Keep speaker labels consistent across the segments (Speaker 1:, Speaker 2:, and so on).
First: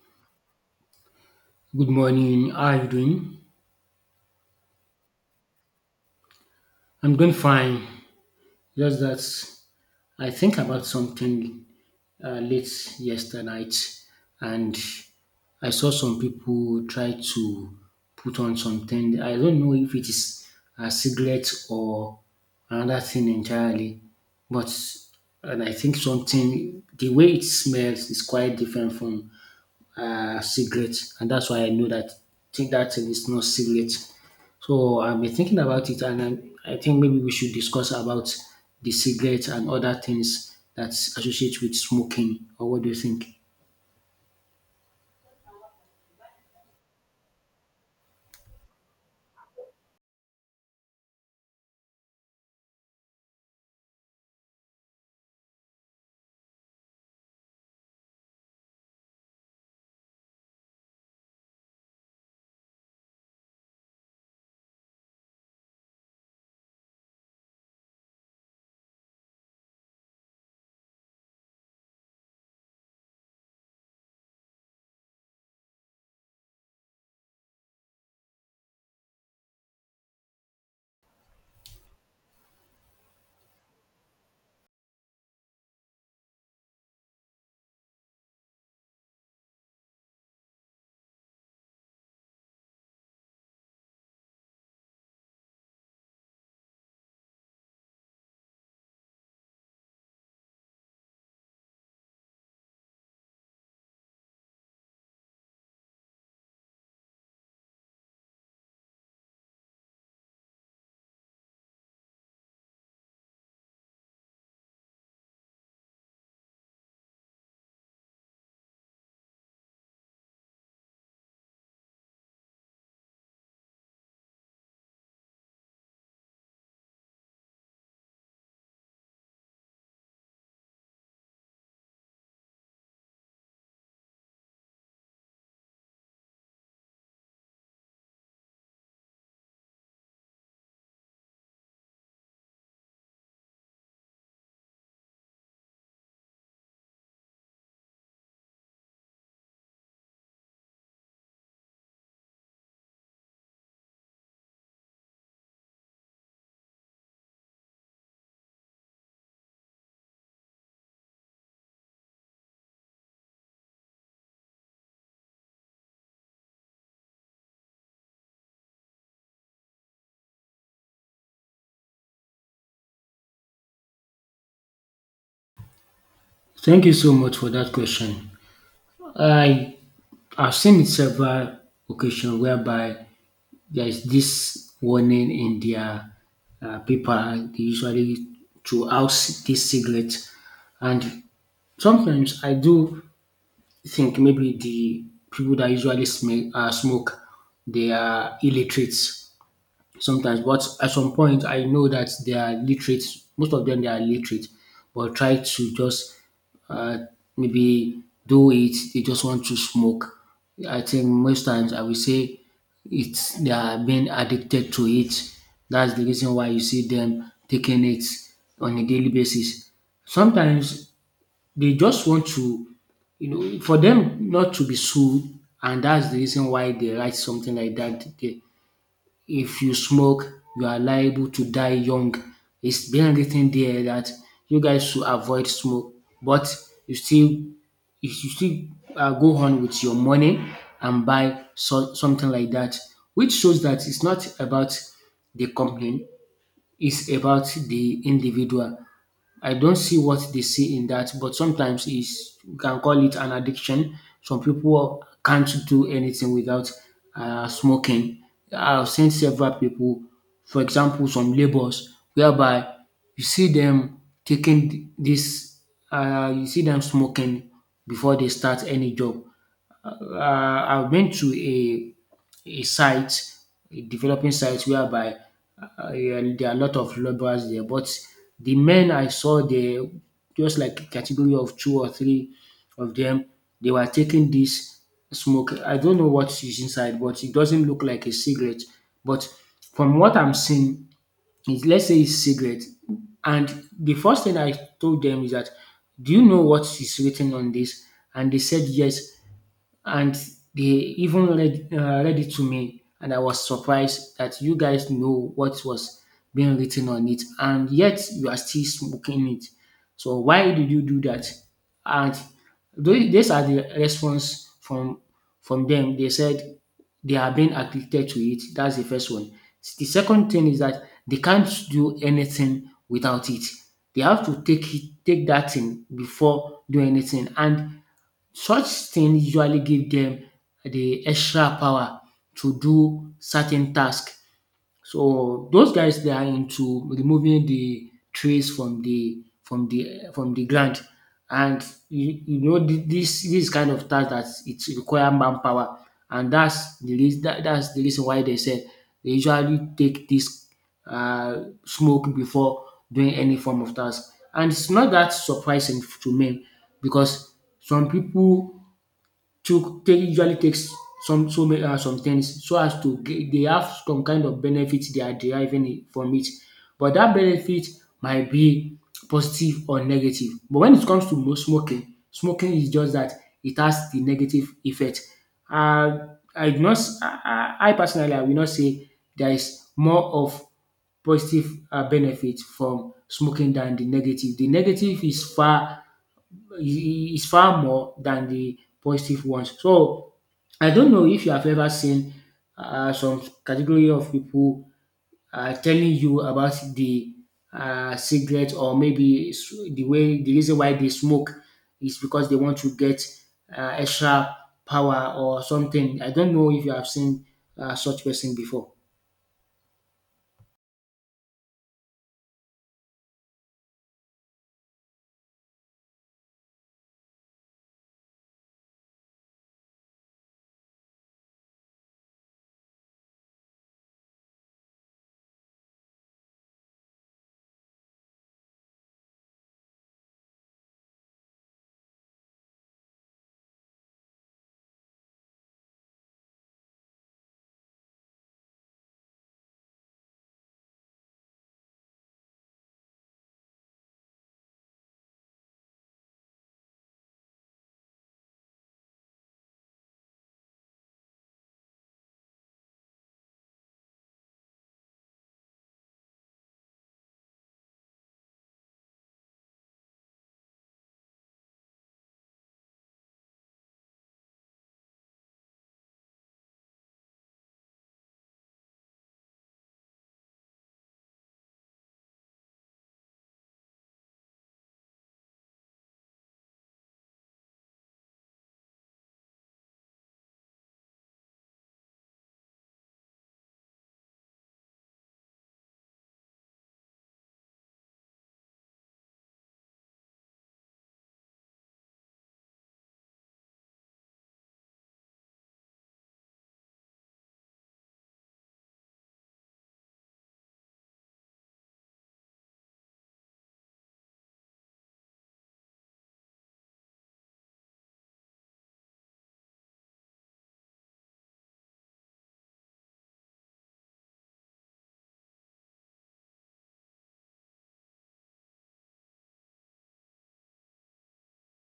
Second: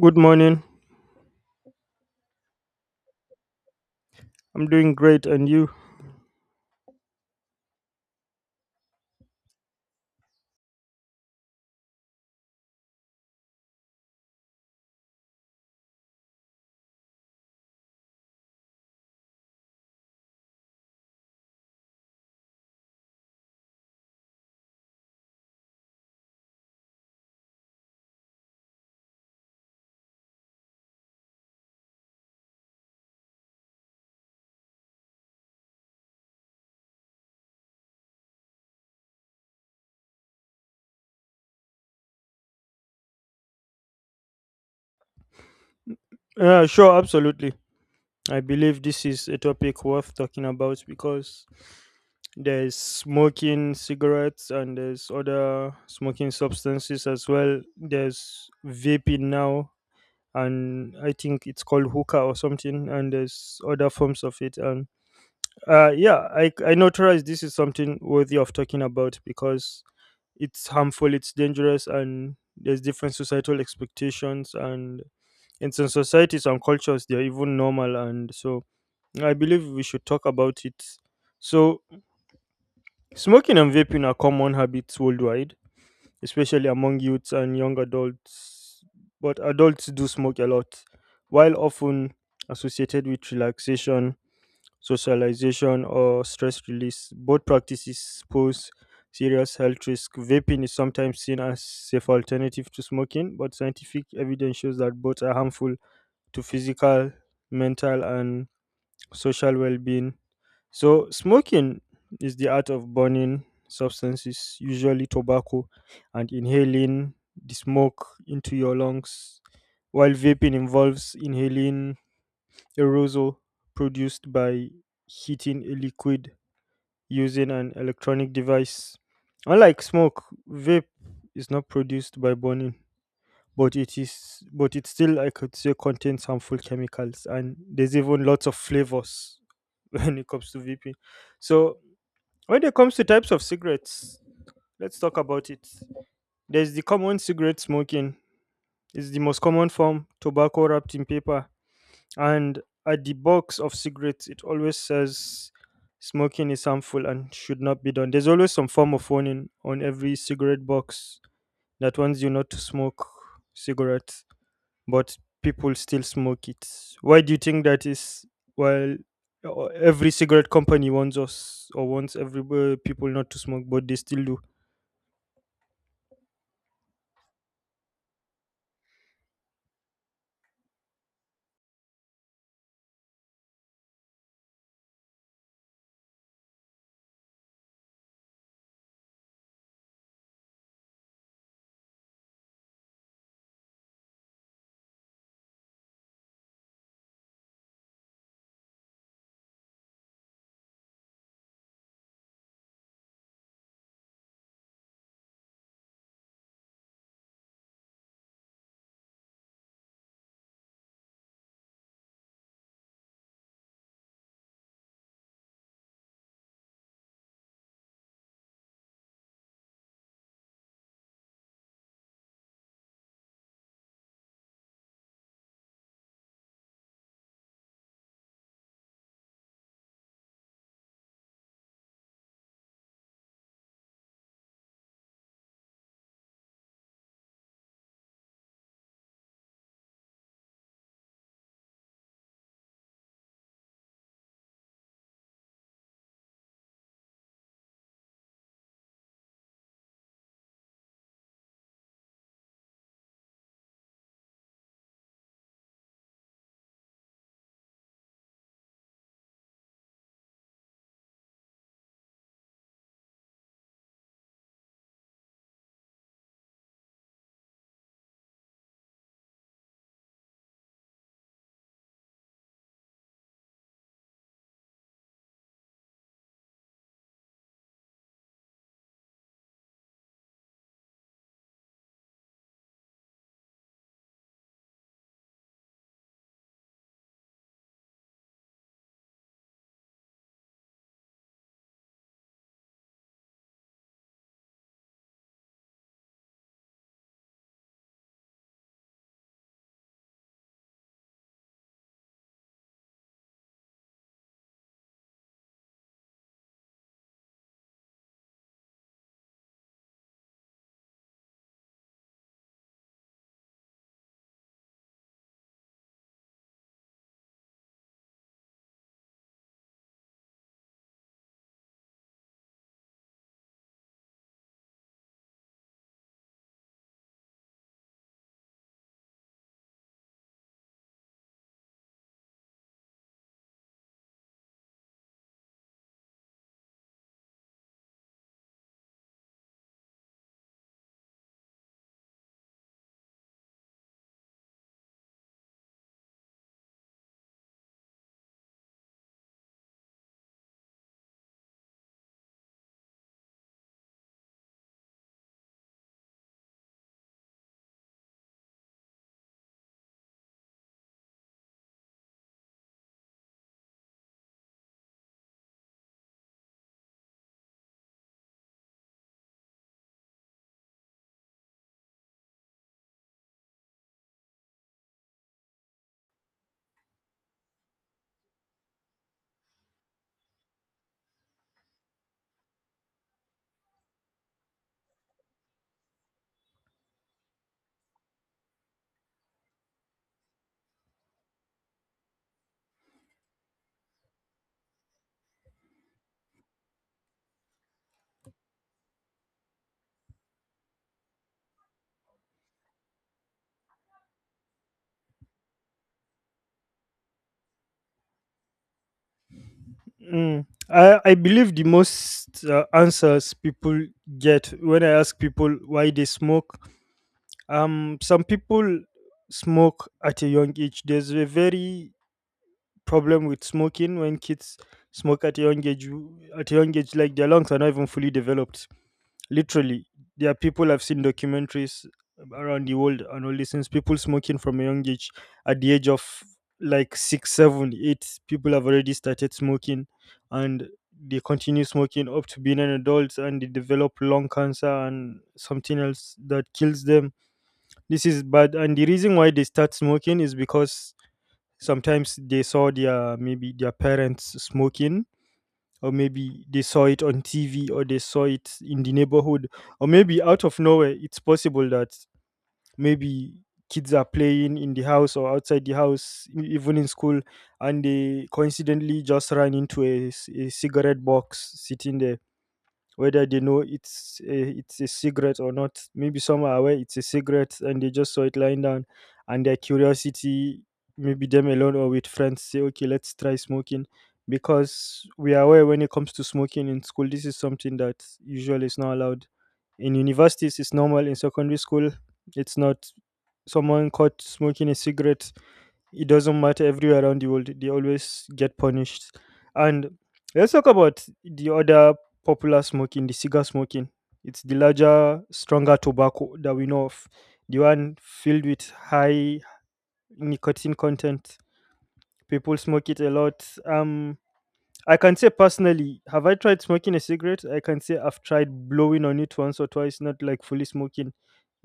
Speaker 1: Good morning.
Speaker 2: Good morning. How are you doing?
Speaker 1: I'm doing great, and you?
Speaker 2: I'm doing fine. Just that I think about something late yesterday night, and I saw some people try to put on something. I don't know if it is a cigarette or another thing entirely, but and I think something the way it smells is quite different from cigarette, and that's why I know that think that thing is not cigarette. So I've been thinking about it, and I think maybe we should discuss about the cigarette and other things that associate with smoking. Or what do you think?
Speaker 1: Yeah, sure, absolutely. I believe this is a topic worth talking about because there's smoking cigarettes and there's other smoking substances as well. There's vaping now, and I think it's called hookah or something, and there's other forms of it. And I notarized this is something worthy of talking about because it's harmful, it's dangerous, and there's different societal expectations, and in some societies and cultures they're even normal. And so I believe we should talk about it. So smoking and vaping are common habits worldwide, especially among youths and young adults, but adults do smoke a lot, while often associated with relaxation, socialization, or stress release. Both practices pose serious health risks. Vaping is sometimes seen as safe alternative to smoking, but scientific evidence shows that both are harmful to physical, mental, and social well-being. So, smoking is the art of burning substances, usually tobacco, and inhaling the smoke into your lungs, while vaping involves inhaling aerosol produced by heating a liquid using an electronic device. Unlike smoke, vape is not produced by burning, but it is but it still, I could say, contains harmful chemicals, and there's even lots of flavors when it comes to vaping. So when it comes to types of cigarettes, let's talk about it. There's the common cigarette smoking. It's the most common form, tobacco wrapped in paper. And at the box of cigarettes, it always says smoking is harmful and should not be done. There's always some form of warning on every cigarette box that warns you not to smoke cigarettes, but people still smoke it. Why do you think that is? Well, every cigarette company warns us or wants every people not to smoke, but they still do.
Speaker 2: Thank you so much for that question. I have seen it several occasions whereby there is this warning in their paper, they usually throw out this cigarette, and sometimes I do I think maybe the people that usually smoke, they are illiterates sometimes. But at some point, I know that they are literate. Most of them, they are literate, but try to just uh, maybe do it. They just want to smoke. I think most times I will say it's they are being addicted to it. That's the reason why you see them taking it on a daily basis. Sometimes they just want to, you know, for them not to be sued, and that's the reason why they write something like that. They, if you smoke, you are liable to die young. It's been written there that you guys should avoid smoke, but you still, you should still go on with your money and buy so, something like that, which shows that it's not about the company, it's about the individual. I don't see what they see in that, but sometimes it's you can call it an addiction. Some people can't do anything without smoking. I've seen several people, for example some labours whereby you see them taking this. You see them smoking before they start any job. I went to a site, a developing site whereby yeah, there are a lot of laborers there, but the men I saw there, just like a category of two or three of them, they were taking this smoke. I don't know what is inside, but it doesn't look like a cigarette. But from what I'm seeing, it, let's say it's cigarette. And the first thing I told them is that, do you know what is written on this? And they said yes, and they even read read it to me, and I was surprised that you guys know what was being written on it and yet you are still smoking it. So why did you do that? And these are the response from them. They said they are being addicted to it. That's the first one. The second thing is that they can't do anything without it. They have to take that thing before doing anything, and such things usually give them the extra power to do certain tasks. So those guys, they are into removing the trees from the from the ground, and you know this kind of task that it require manpower, and that's the reason why they said they usually take this uh, smoke before doing any form of task, and it's not that surprising to me because some people took take usually takes some so many some things so as to get, they have some kind of benefit they are deriving from it. But that benefit might be positive or negative, but when it comes to smoking is just that it has the negative effect. Uh, I do not I personally I will not say there is more of positive benefit from smoking than the negative. The negative is far more than the positive ones. So I don't know if you have ever seen some category of people telling you about the cigarette or maybe the way the reason why they smoke is because they want to get extra power or something. I don't know if you have seen such person before.
Speaker 1: Mm. I believe the most answers people get when I ask people why they smoke. Some people smoke at a young age. There's a very problem with smoking when kids smoke at a young age. At a young age, like, their lungs are not even fully developed. Literally, there are people, I've seen documentaries around the world and all these things. People smoking from a young age, at the age of like 6, 7, 8, people have already started smoking, and they continue smoking up to being an adult, and they develop lung cancer and something else that kills them. This is bad, and the reason why they start smoking is because sometimes they saw their maybe their parents smoking, or maybe they saw it on TV, or they saw it in the neighborhood, or maybe out of nowhere. It's possible that maybe kids are playing in the house or outside the house, even in school, and they coincidentally just ran into a cigarette box sitting there, whether they know it's a cigarette or not. Maybe some are aware it's a cigarette and they just saw it lying down, and their curiosity, maybe them alone or with friends, say, okay, let's try smoking. Because we are aware, when it comes to smoking in school, this is something that usually is not allowed. In universities, it's normal. In secondary school, it's not. Someone caught smoking a cigarette, it doesn't matter, everywhere around the world they always get punished. And let's talk about the other popular smoking, the cigar smoking. It's the larger, stronger tobacco that we know of, the one filled with high nicotine content. People smoke it a lot. I can say personally, have I tried smoking a cigarette? I can say I've tried blowing on it once or twice, not like fully smoking,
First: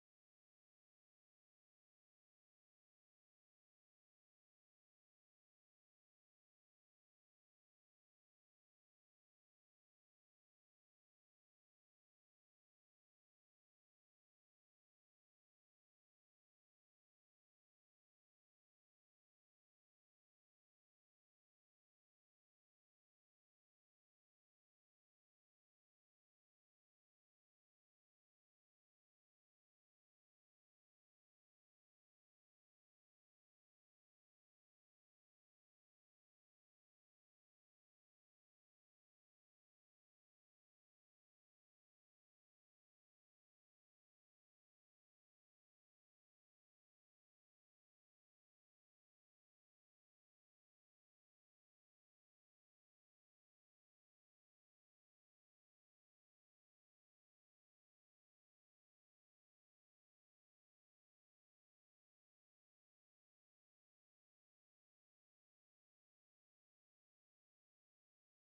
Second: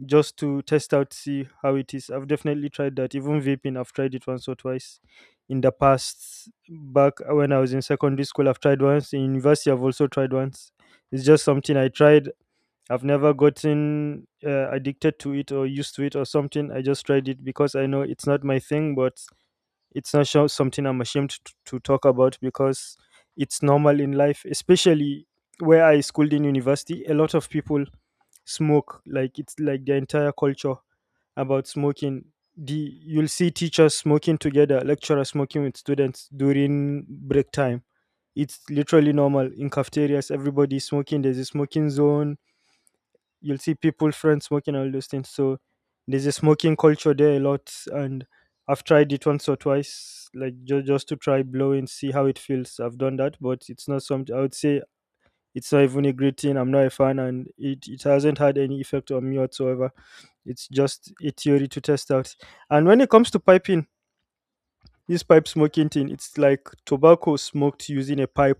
Speaker 1: just to test out, see how it is. I've definitely tried that. Even vaping, I've tried it once or twice in the past. Back when I was in secondary school, I've tried once. In university, I've also tried once. It's just something I tried. I've never gotten addicted to it or used to it or something. I just tried it because I know it's not my thing, but it's not something I'm ashamed to talk about because it's normal in life, especially where I schooled in university. A lot of people smoke, like, it's like the entire culture about smoking. The You'll see teachers smoking together, lecturers smoking with students during break time. It's literally normal in cafeterias. Everybody's smoking. There's a smoking zone, you'll see people, friends, smoking and all those things. So there's a smoking culture there a lot. And I've tried it once or twice, like, just to try blow and see how it feels. I've done that, but it's not something I would say, it's not even a great thing. I'm not a fan, and it hasn't had any effect on me whatsoever. It's just a theory to test out. And when it comes to piping, this pipe smoking thing, it's like tobacco smoked using a pipe.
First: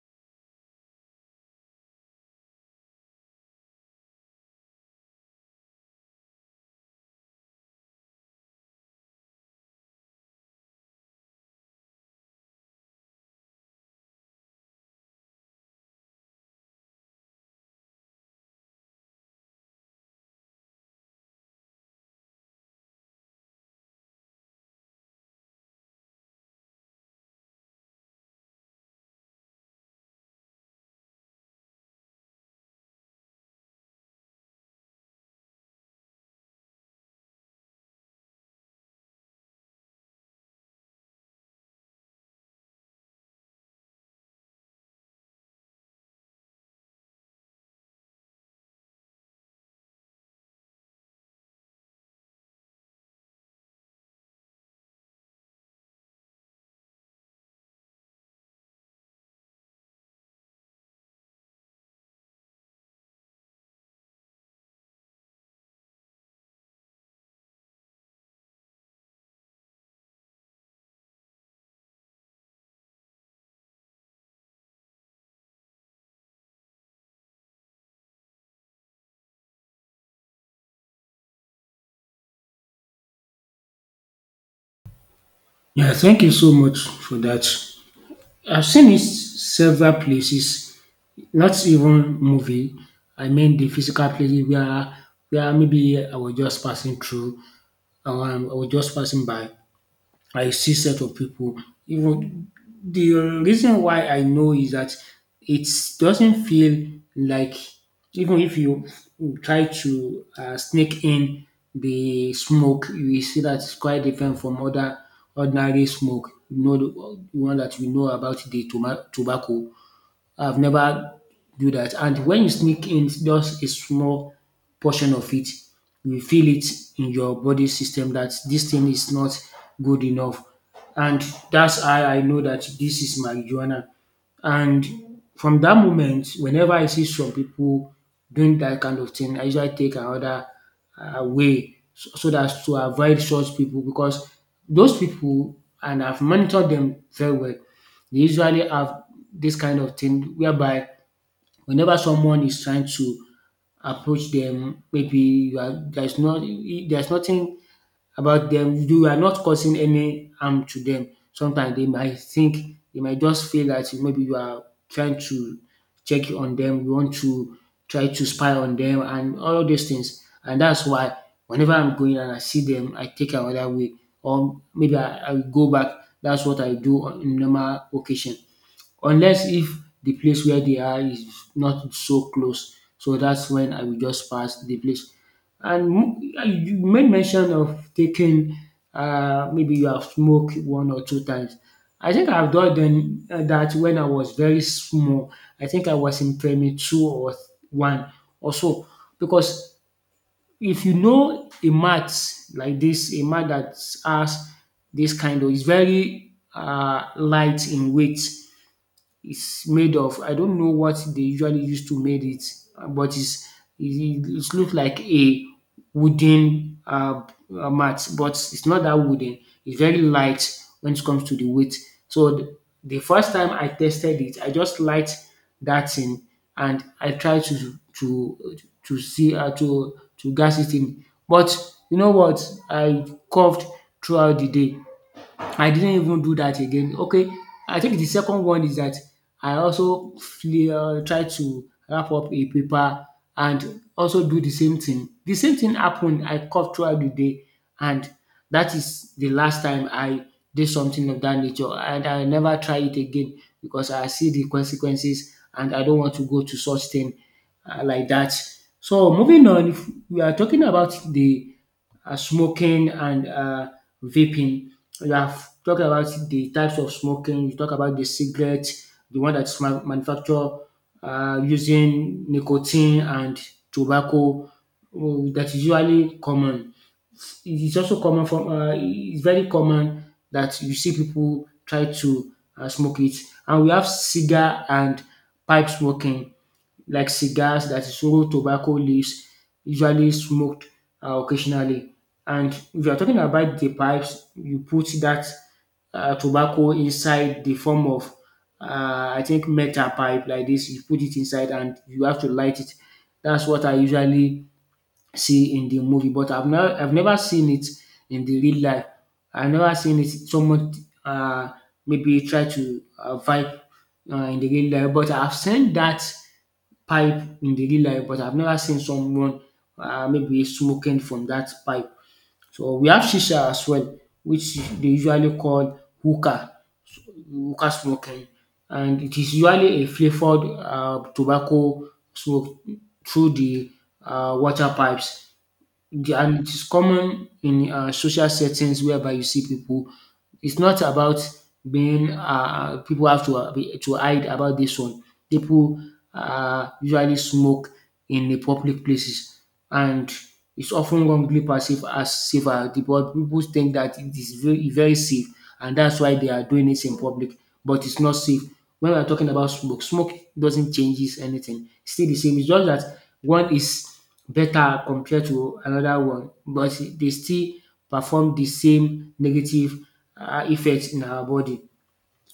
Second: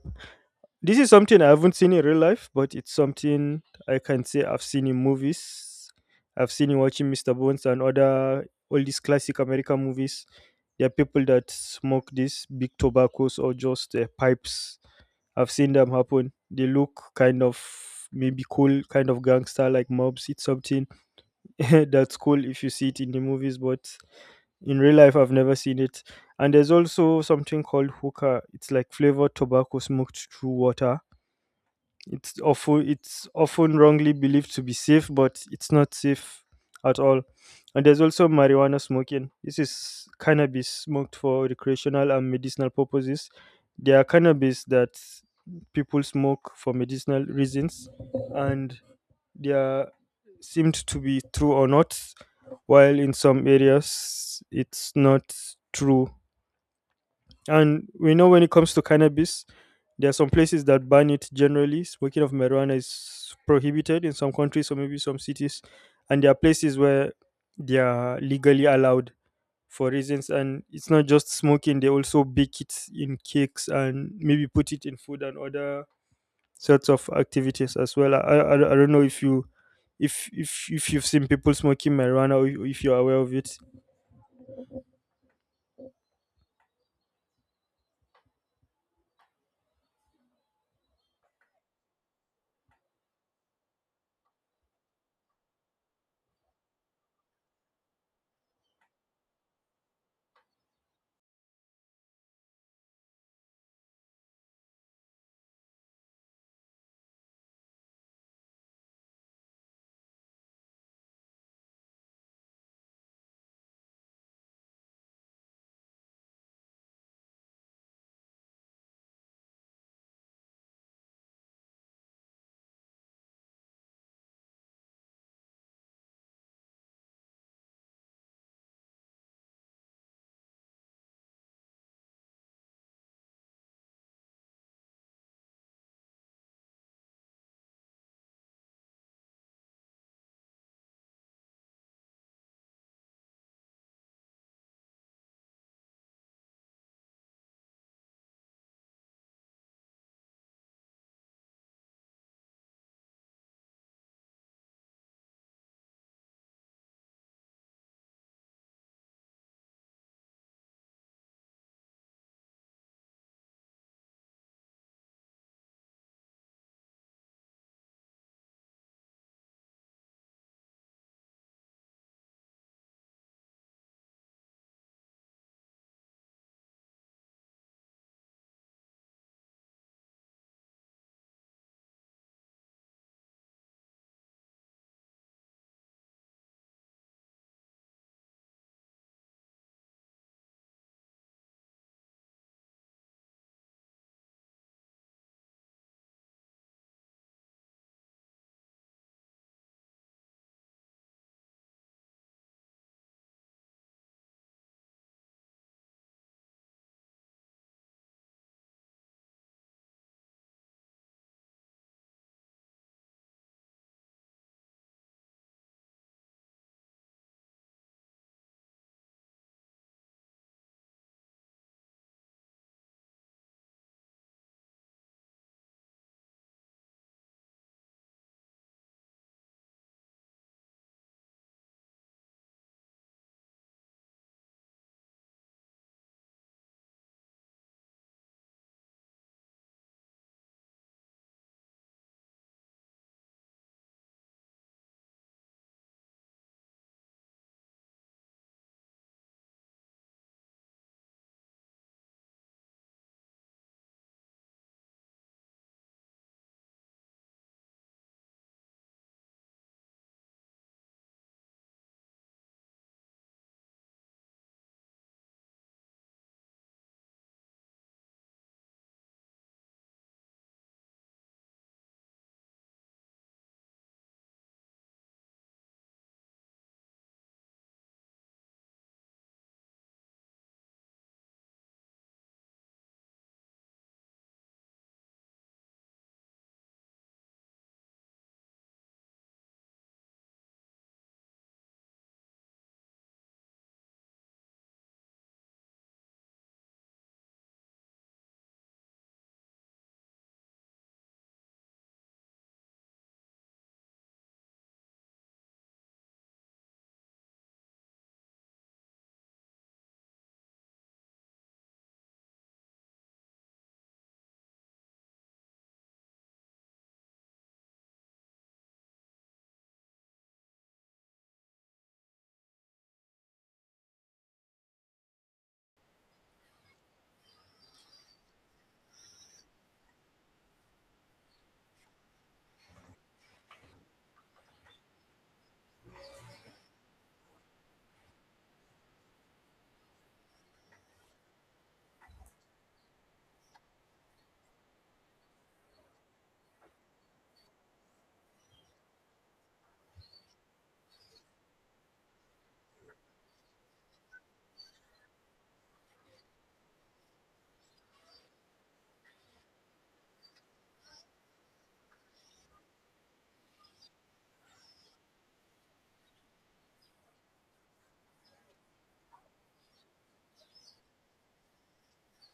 Speaker 1: This is something I haven't seen in real life, but it's something I can say I've seen in movies. I've seen in watching Mr. Bones and other all these classic American movies. There are people that smoke these big tobaccos or just pipes. I've seen them happen. They look kind of maybe cool, kind of gangster like mobs. It's something that's cool if you see it in the movies, but in real life, I've never seen it. And there's also something called hookah. It's like flavored tobacco smoked through water. It's often wrongly believed to be safe, but it's not safe at all. And there's also marijuana smoking. This is cannabis smoked for recreational and medicinal purposes. There are cannabis that people smoke for medicinal reasons, and they are seemed to be true or not, while in some areas it's not true. And we know, when it comes to cannabis, there are some places that ban it generally. Smoking of marijuana is prohibited in some countries or maybe some cities. And there are places where they are legally allowed for reasons. And it's not just smoking, they also bake it in cakes and maybe put it in food and other sorts of activities as well. I don't know if you. If you've seen people smoking marijuana or if you're aware of it.
Speaker 2: Yeah, thank you so much for that. I've seen it several places. Not even movie, I mean the physical places where maybe I was just passing through or I was just passing by, I see set of people. Even the reason why I know is that it doesn't feel like even if you try to sneak in the smoke, you will see that it's quite different from other ordinary smoke. You know the one that we know about the tobacco. I've never do that. And when you sneak in just a small portion of it, you feel it in your body system that this thing is not good enough. And that's how I know that this is marijuana. And from that moment, whenever I see some people doing that kind of thing, I usually take another way so that to avoid such people because those people, and I've monitored them very well, they usually have this kind of thing whereby whenever someone is trying to approach them, maybe you are there's nothing about them. You are not causing any harm to them. Sometimes they might just feel that maybe you are trying to check on them, you want to try to spy on them and all of these things. And that's why whenever I'm going and I see them, I take another way. Or maybe I will go back. That's what I do on in normal occasion unless if the place where they are is not so close. So that's when I will just pass the place. And you made mention of taking maybe you have smoked one or two times. I think I've done then that when I was very small. I think I was in primary two one or so because if you know a mat like this, a mat that has this kind of is very light in weight. It's made of I don't know what they usually use to made it, but it it look like a wooden mat, but it's not that wooden. It's very light when it comes to the weight. So the first time I tested it, I just light that thing and I tried to see to gas it in. But you know what? I coughed throughout the day. I didn't even do that again. Okay, I think the second one is that I also try to wrap up a paper and also do the same thing. The same thing happened. I coughed throughout the day, and that is the last time I did something of that nature. And I never try it again because I see the consequences, and I don't want to go to such thing like that. So moving on, if we are talking about the smoking and vaping. You have talked about the types of smoking. You talk about the cigarette, the one that's manufactured using nicotine and tobacco that is usually common. It's also common from. It's very common that you see people try to smoke it, and we have cigar and pipe smoking, like cigars that is raw tobacco leaves usually smoked occasionally. And if you're talking about the pipes, you put that tobacco inside the form of, I think, metal pipe like this. You put it inside and you have to light it. That's what I usually see in the movie, but I've never seen it in the real life. I've never seen it someone uh, maybe try to vibe in the real life, but I've seen that pipe in the real life, but I've never seen someone maybe smoking from that pipe. So we have shisha as well, which they usually call hookah, so hookah smoking, and it is usually a flavoured tobacco smoke through the water pipes. And it is common in social settings whereby you see people. It's not about being people have to to hide about this one. People usually smoke in the public places, and it's often wrongly perceived as safer. The people think that it is very, very safe, and that's why they are doing it in public, but it's not safe. When we are talking about smoke, smoke doesn't changes anything. It's still the same. It's just that one is better compared to another one, but they still perform the same negative effect in our body.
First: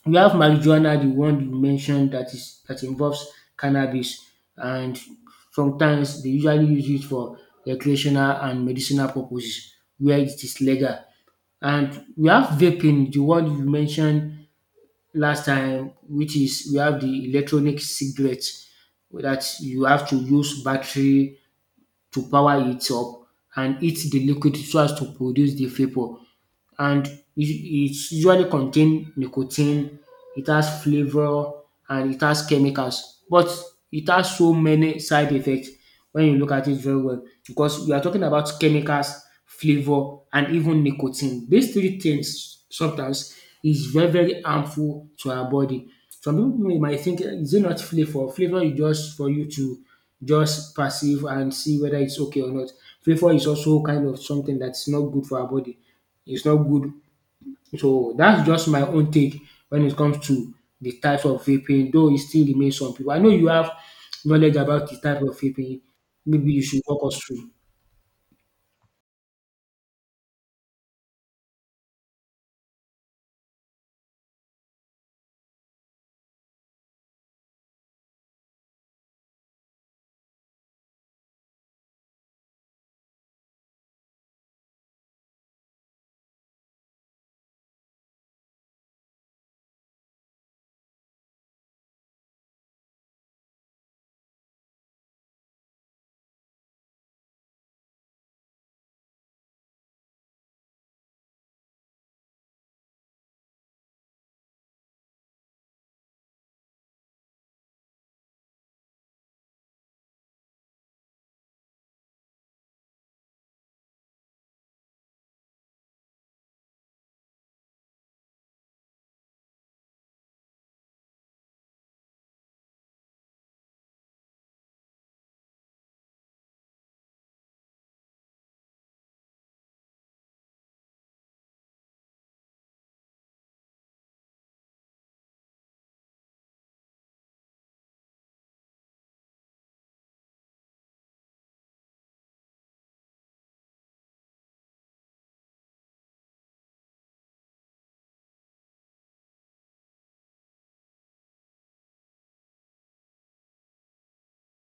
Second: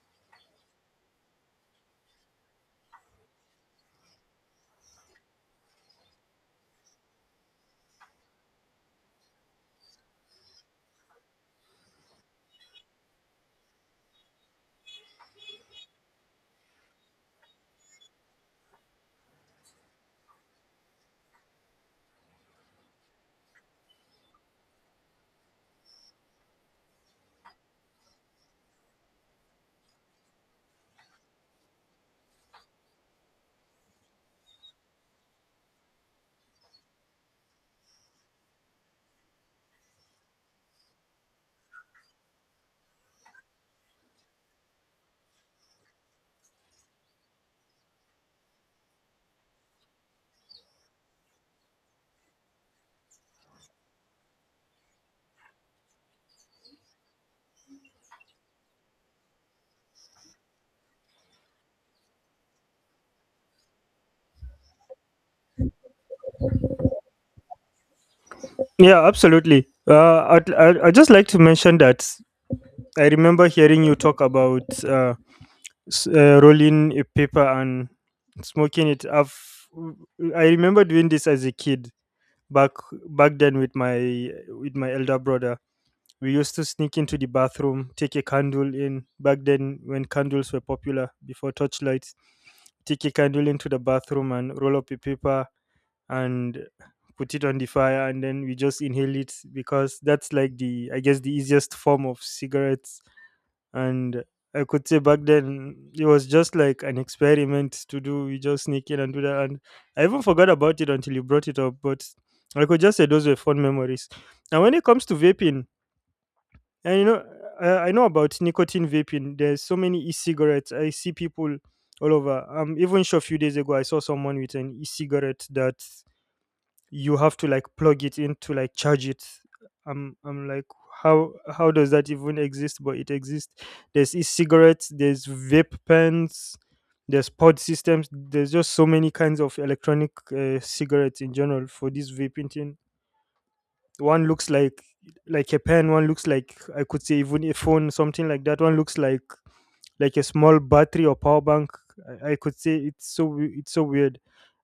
Speaker 2: We have marijuana, the one you mentioned that involves cannabis and sometimes they usually use it for recreational and medicinal purposes where it is legal. And we have vaping, the one you mentioned last time, which is we have the electronic cigarette that you have to use battery to power it up and heat the liquid so as to produce the vapour, and it's usually contain nicotine, it has flavour and it has chemicals, but it has so many side effects when you look at it very well, because we are talking about chemicals, flavour and even nicotine. These three things sometimes is very, very harmful to our body. Some pipu might think, "Eh, is it not flavour? Flavour is just for you to just perceive and see whether it's okay or not. Flavour is also kind of something that's not good for our body, it's not good." So that's just my own take when it comes to the types of vaping, though it still remains some people. I know you have knowledge about the type of vaping. Maybe you should walk us through.
Speaker 1: Yeah, absolutely. I'd just like to mention that I remember hearing you talk about rolling a paper and smoking it. I remember doing this as a kid back back then with my elder brother. We used to sneak into the bathroom, take a candle, in back then when candles were popular before torchlight, stick a candle into the bathroom and roll up a paper and put it on the fire, and then we just inhale it, because that's like, the, I guess, the easiest form of cigarettes. And I could say back then it was just like an experiment to do. We just sneak in and do that, and I even forgot about it until you brought it up. But I could just say those were fun memories. And when it comes to vaping, and, you know, I know about nicotine vaping. There's so many e-cigarettes. I see people all over. Even sure, a few days ago, I saw someone with an e-cigarette that you have to like plug it in to like charge it. I'm like, how does that even exist? But it exists. There's e-cigarettes. There's vape pens. There's pod systems. There's just so many kinds of electronic cigarettes in general for this vaping thing. One looks like a pen. One looks like, I could say, even a phone, something like that. One looks like a small battery or power bank. I could say it's so weird.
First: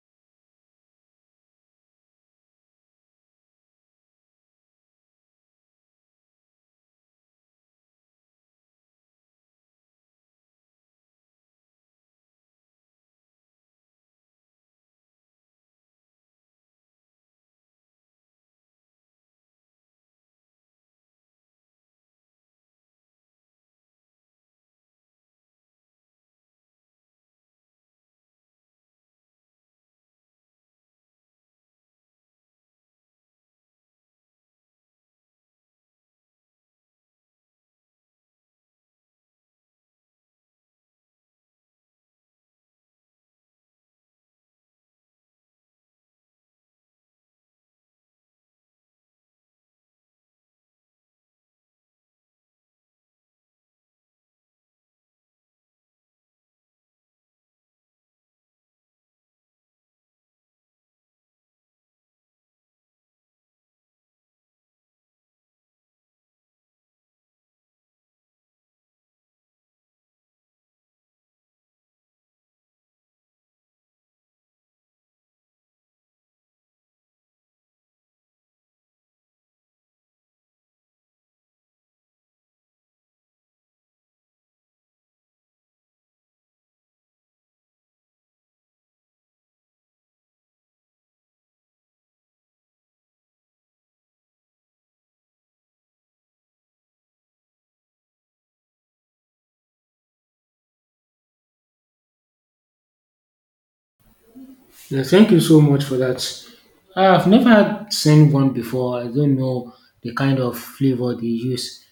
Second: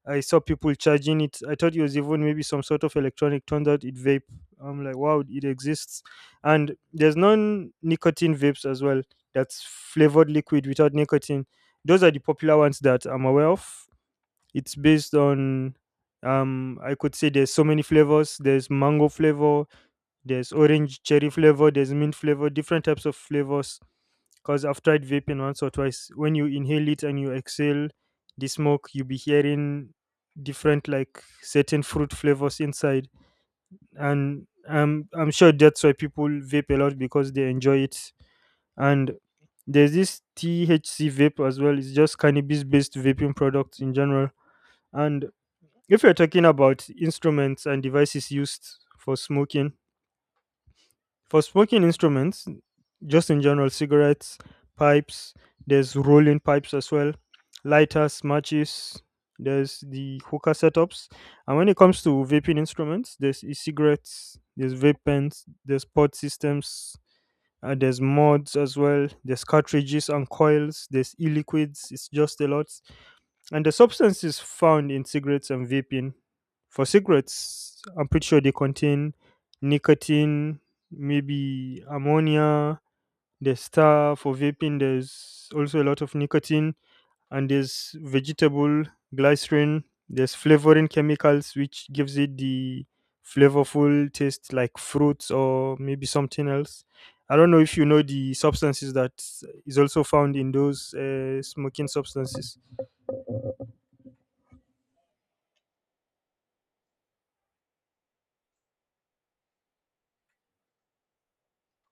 Speaker 1: I saw people charging it, I thought it was even maybe some sort of electronic, turned out it vape. I'm like, wow, it exists. And there's non nicotine vapes as well, that's flavored liquid without nicotine. Those are the popular ones that I'm aware of. It's based on, I could say there's so many flavors. There's mango flavor, there's orange cherry flavor, there's mint flavor, different types of flavors. Because I've tried vaping once or twice. When you inhale it and you exhale the smoke, you'll be hearing different, like, certain fruit flavors inside. And I'm sure that's why people vape a lot because they enjoy it. And there's this THC vape as well. It's just cannabis based vaping products in general. And if you're talking about instruments and devices used for smoking, for smoking instruments, just in general, cigarettes, pipes, there's rolling pipes as well, lighters, matches, there's the hookah setups. And when it comes to vaping instruments, there's e cigarettes, there's vape pens, there's pod systems, there's mods as well, there's cartridges and coils, there's e liquids. It's just a lot. And the substance is found in cigarettes and vaping. For cigarettes, I'm pretty sure they contain nicotine, maybe ammonia. There's tar. For vaping, there's also a lot of nicotine, and there's vegetable glycerin. There's flavoring chemicals, which gives it the flavorful taste, like fruits or maybe something else. I don't know if you know the substances that is also found in those smoking substances.
Speaker 2: Yeah, thank you so much for that. I've never seen one before. I don't know the kind of flavor they use,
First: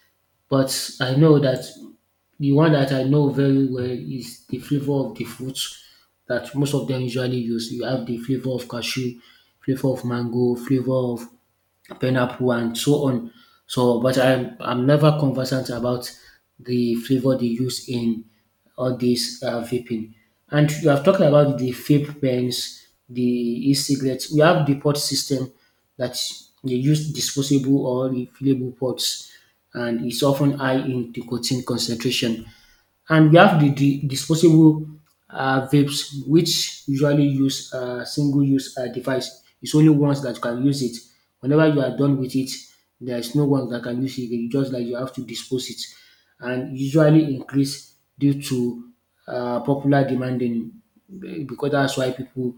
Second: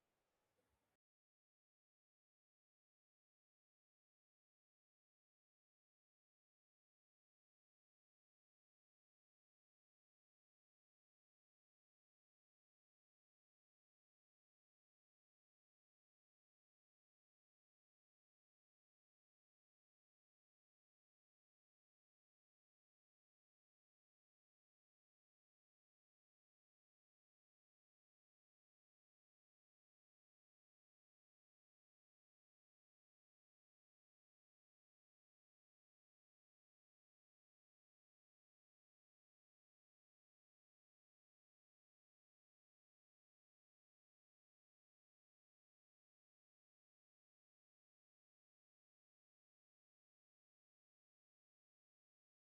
Speaker 2: but I know that the one that I know very well is the flavor of the fruits that most of them usually use. You have the flavor of cashew, flavor of mango, flavor of pineapple and so on. So, but I'm never conversant about the flavor they use in all these vaping. And you have talked about the vape pens, the e-cigarettes. We have the pot system that they use disposable or refillable pots, and it's often high in nicotine concentration. And we have the disposable vapes, which usually use a single-use device. It's only once that you can use it. Whenever you are done with it, there is no one that can use it again. Just like you have to dispose it, and usually increase due to popular demand in, because that's why people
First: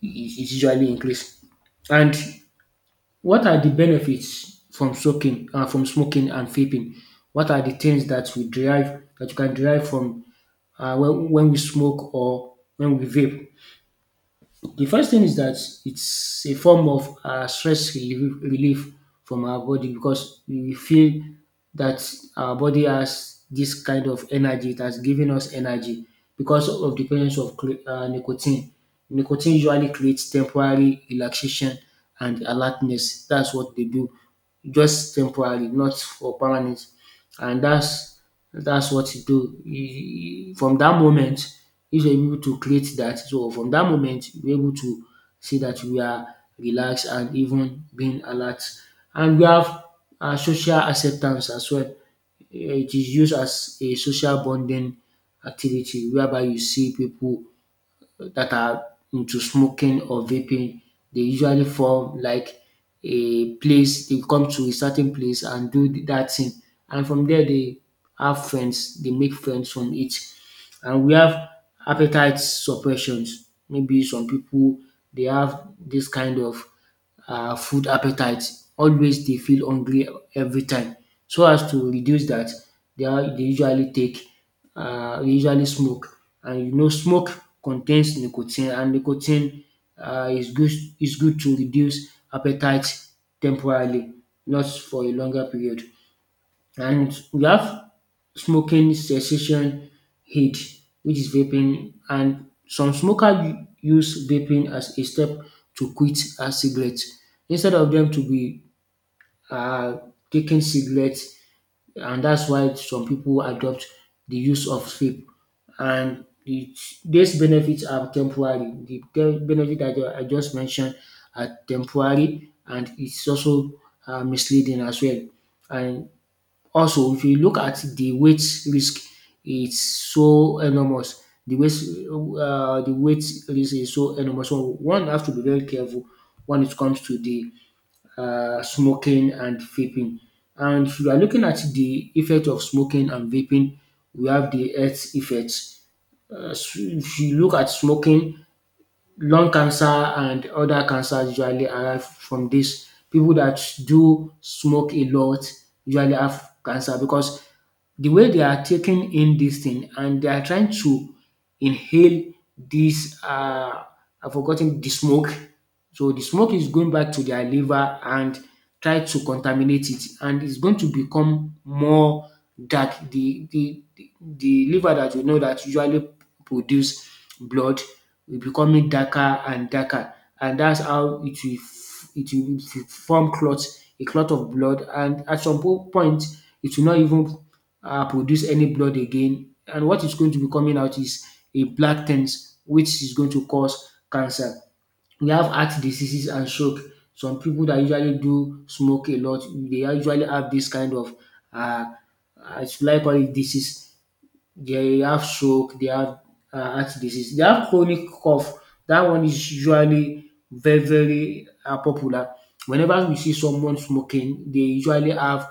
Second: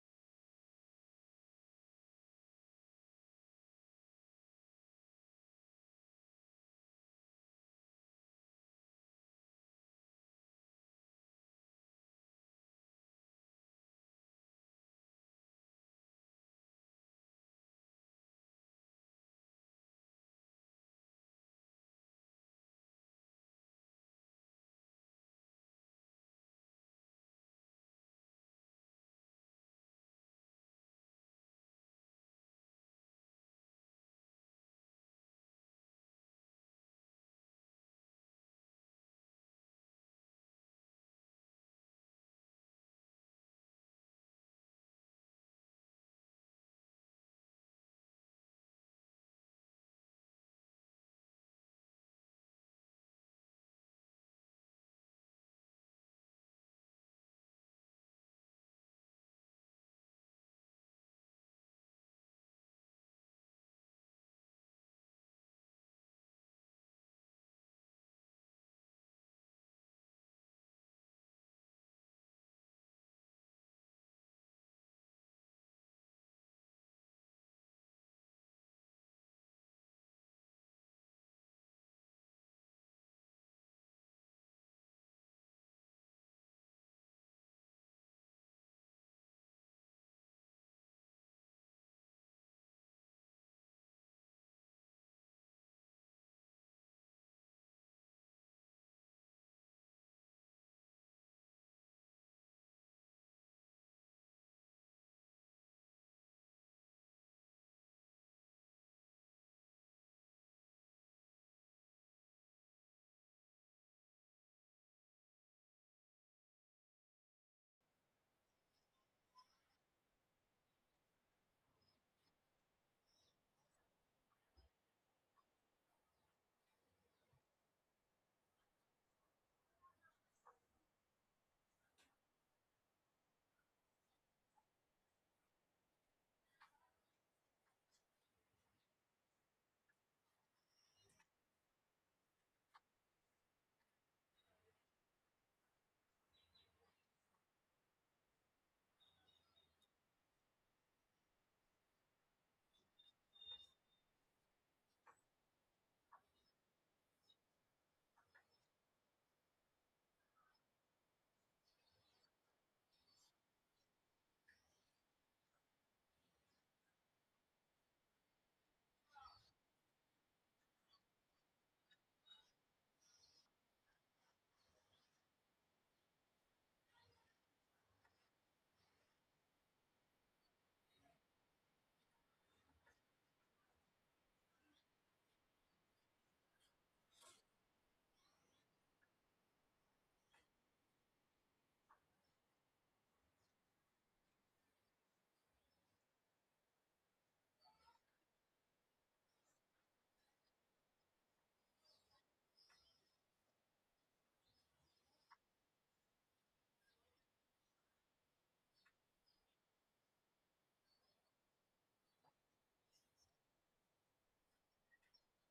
Speaker 2: it it usually increase. And what are the benefits from smoking, from smoking and vaping? What are the things that you can derive from, when we smoke or when we vape? The first thing is that it's a form of stress relief from our body, because we feel that our body has this kind of energy, it has given us energy because of the presence of nicotine. Nicotine usually creates temporary relaxation and alertness. That's what they do, just temporary, not for permanent. And that's what you do. From that moment, if you're able to create that, so from that moment, you're able to see that we are relaxed and even being alert. And we have social acceptance as well. It is used as a social bonding activity whereby you see people that are into smoking or vaping. They usually form like a place, they come to a certain place and do that thing. And from there, they have friends, they make friends from it. And we have appetite suppressions. Maybe some people, they have this kind of food appetite, always they feel hungry every time. So as to reduce that, dat they usually take, dey usually smoke, and you know smoke contains nicotine, and nicotine um is good is good to reduce appetite temporarily, not for a longer period. And we have smoking cessation aid, which is vaping, and some smokers use vaping as a step to quit a cigarette, instead of them to be uh, taking cigarettes, and that's why some people adopt the use of vape. And these benefits are temporary. The benefit that I just mentioned are temporary, and it's also misleading as well. And also, if you look at the weight risk, it's so enormous. The weight risk is so enormous. So one have to be very careful when it comes to the, smoking and vaping. And if you are looking at the effect of smoking and vaping, we have the health effects. If you look at smoking, lung cancer and other cancers usually arrive from this. People that do smoke a lot usually have cancer, because the way they are taking in this thing and they are trying to inhale this, I've forgotten, the smoke, so the smoke is going back to their liver and try to contaminate it, and it's going to become more dark. The liver that you know that usually produce blood will becoming darker and darker, and that's how it will form clots, a clot of blood, and at some point it will not even produce any blood again, and what is going to be coming out is a black things, which is going to cause cancer. We have heart diseases and stroke. Some people that usually do smoke a lot, they usually have this kind of, um should I call it, disease. They have stroke, they have heart disease, they have chronic cough. That one is usually very, very popular. Whenever we see someone smoking, they usually have,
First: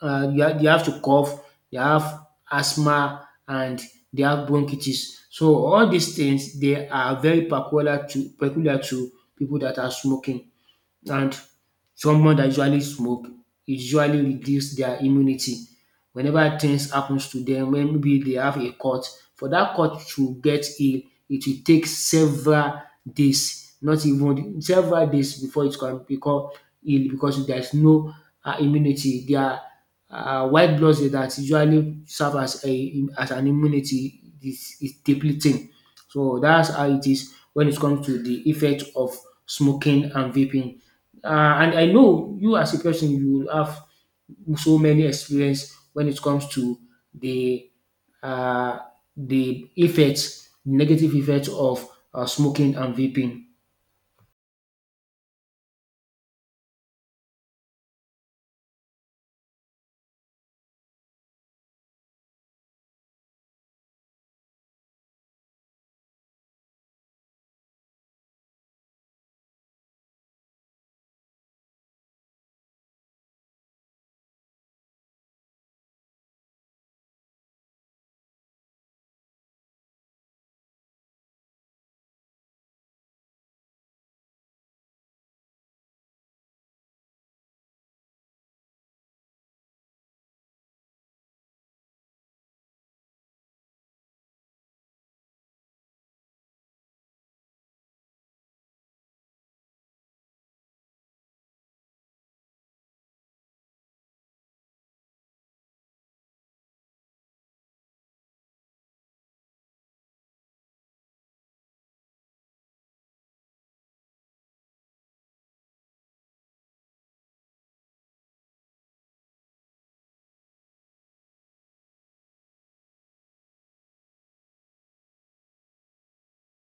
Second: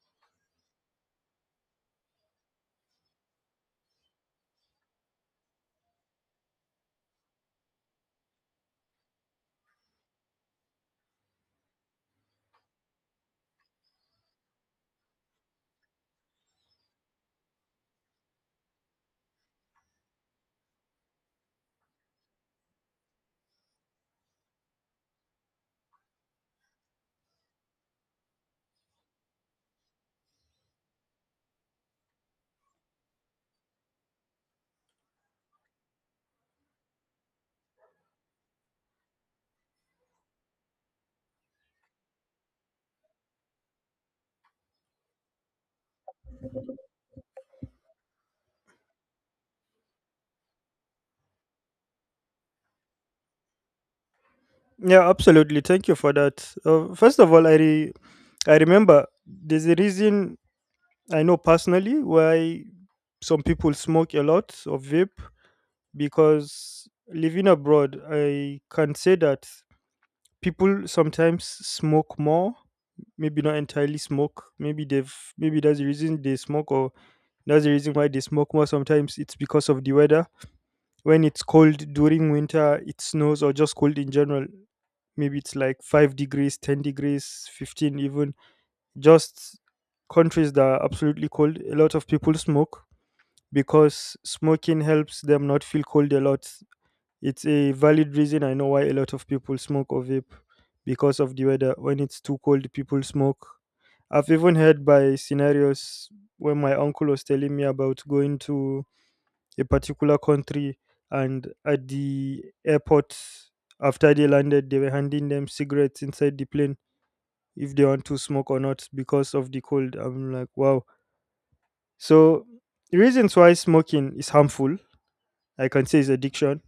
Speaker 2: they have to cough, they have asthma, and they have bronchitis. So all these things they are very peculiar to people that are smoking. And someone that usually smoke e usually reduce their immunity. Whenever things happens to dem, wen maybe dey have a cut, for dat cut to get heal, it will take several days, not even several days before it can become heal, because there is no immunity, their white blood cell dat usually serve as an immunity is depleting. So dats how it is wen it comes to de effect of smoking and vaping. And I know you as a person, you will have so many experience when it comes to the uh, the effects, negative effects of smoking and vaping.
Speaker 1: Yeah, absolutely. Thank you for that. First of all, I remember there's a reason I know personally why some people smoke a lot of vape, because living abroad, I can say that people sometimes smoke more. Maybe not entirely smoke. Maybe that's the reason they smoke, or that's the reason why they smoke more. Sometimes it's because of the weather. When it's cold during winter, it snows or just cold in general. Maybe it's like 5 degrees, 10 degrees, 15 even. Just countries that are absolutely cold, a lot of people smoke because smoking helps them not feel cold a lot. It's a valid reason I know why a lot of people smoke or vape, because of the weather. When it's too cold, people smoke. I've even heard by scenarios when my uncle was telling me about going to a particular country, and at the airport, after they landed, they were handing them cigarettes inside the plane if they want to smoke or not, because of the cold. I'm like, wow. So the reasons why smoking is harmful, I can say, is addiction.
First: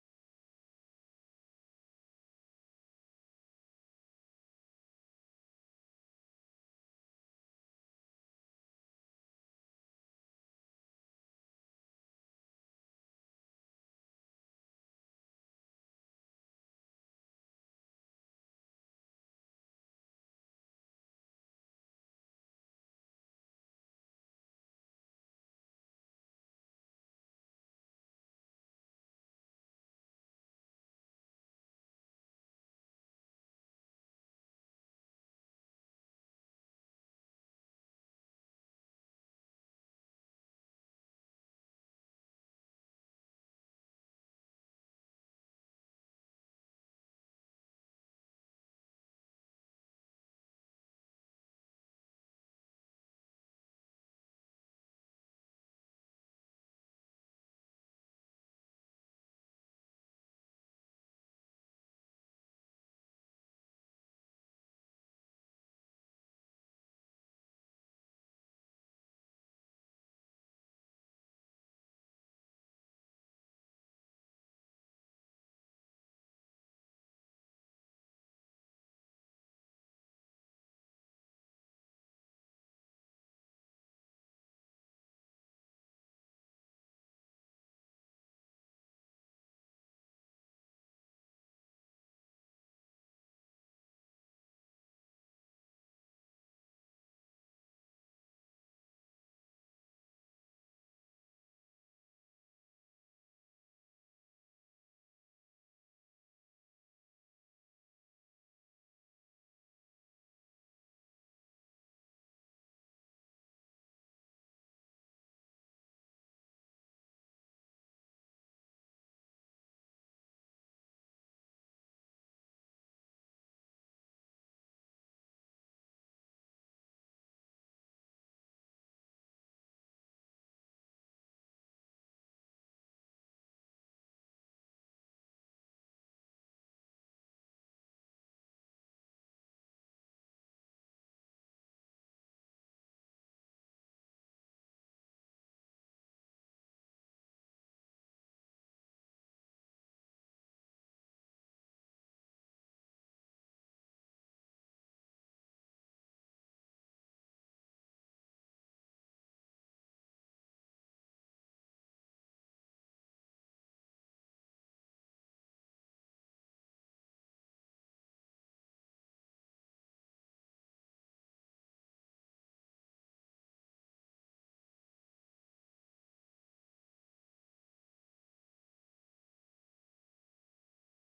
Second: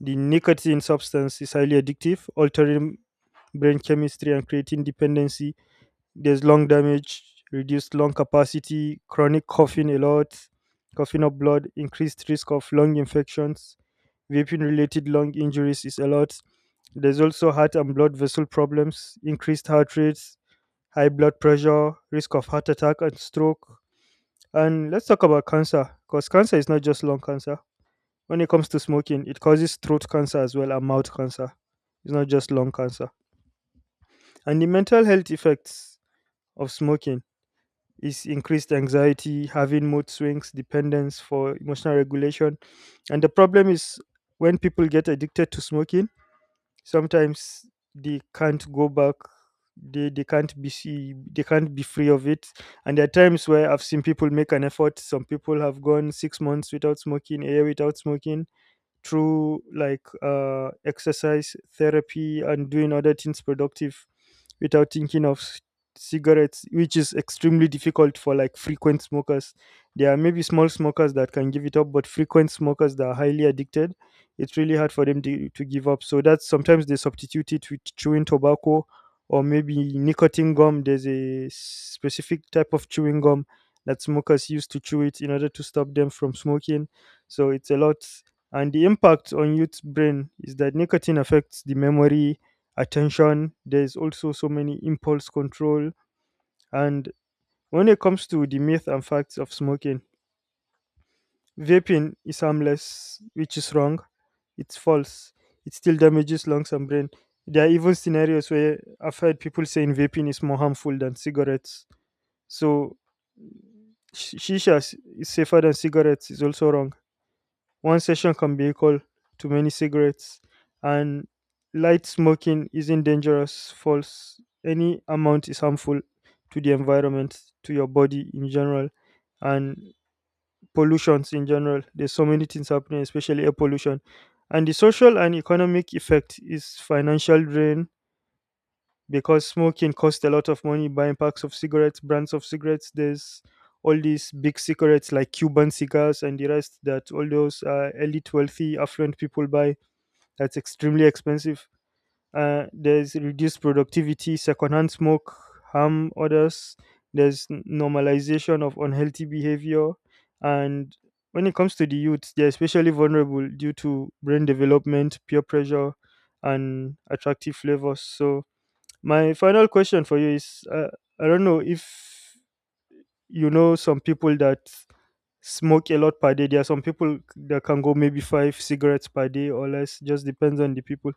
Speaker 1: The nicotine substance is highly addictive, altering brain chemistry and creating dependency. There's lung damage, reduced lung capacity, chronic coughing a lot, coughing up blood, increased risk of lung infections. Vaping related lung injuries is a lot. There's also heart and blood vessel problems, increased heart rates, high blood pressure, risk of heart attack and stroke. And let's talk about cancer, because cancer is not just lung cancer. When it comes to smoking, it causes throat cancer as well and mouth cancer. It's not just lung cancer. And the mental health effects of smoking is increased anxiety, having mood swings, dependence for emotional regulation. And the problem is, when people get addicted to smoking, sometimes they can't go back. They can't be see they can't be free of it. And there are times where I've seen people make an effort. Some people have gone 6 months without smoking, a year without smoking, through like exercise therapy and doing other things productive without thinking of cigarettes, which is extremely difficult for like frequent smokers. There are maybe small smokers that can give it up, but frequent smokers that are highly addicted, it's really hard for them to give up. So that's sometimes they substitute it with chewing tobacco or maybe nicotine gum. There's a specific type of chewing gum that smokers use to chew it in order to stop them from smoking. So it's a lot. And the impact on youth's brain is that nicotine affects the memory, attention. There's also so many impulse control. And when it comes to the myth and facts of smoking, vaping is harmless, which is wrong. It's false. It still damages lungs and brain. There are even scenarios where I've heard people saying vaping is more harmful than cigarettes. So, shisha is safer than cigarettes is also wrong. One session can be equal to many cigarettes. And light smoking isn't dangerous, false. Any amount is harmful to the environment, to your body in general, and pollutions in general. There's so many things happening, especially air pollution. And the social and economic effect is financial drain, because smoking costs a lot of money, buying packs of cigarettes, brands of cigarettes. There's all these big cigarettes like Cuban cigars and the rest that all those elite, wealthy, affluent people buy. That's extremely expensive. There's reduced productivity, secondhand smoke, harm others. There's normalization of unhealthy behavior. And when it comes to the youth, they're especially vulnerable due to brain development, peer pressure, and attractive flavors. So, my final question for you is I don't know if you know some people that smoke a lot per day. There are some people that can go maybe five cigarettes per day or less, just depends on the people.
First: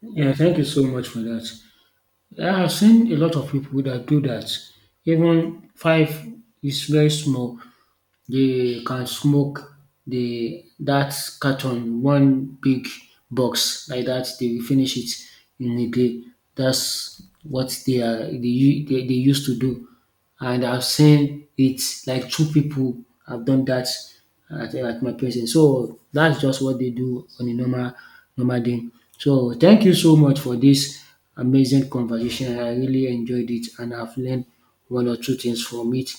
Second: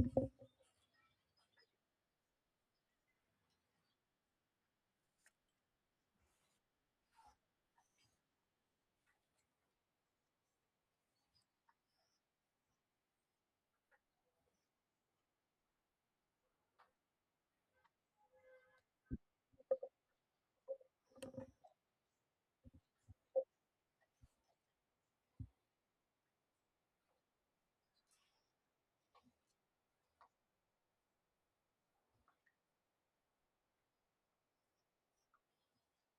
Speaker 2: Yeah, thank you so much for that. I have seen a lot of people that do that. Even five is very small. They can smoke the that carton, one big box like that. They will finish it in a day. That's what they are they, u- they used to do. And I've seen it like two people have done that at my place. And so that's just what they do on a normal day. So thank you so much for this amazing conversation. I really enjoyed it and I've learned one or two things from it,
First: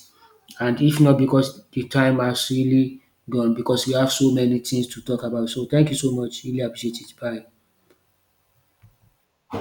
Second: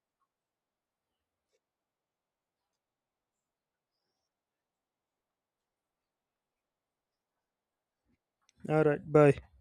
Speaker 2: and if not because the time has really gone, because we have so many things to talk about. So thank you so much. Really appreciate it. Bye.
Speaker 1: All right, bye.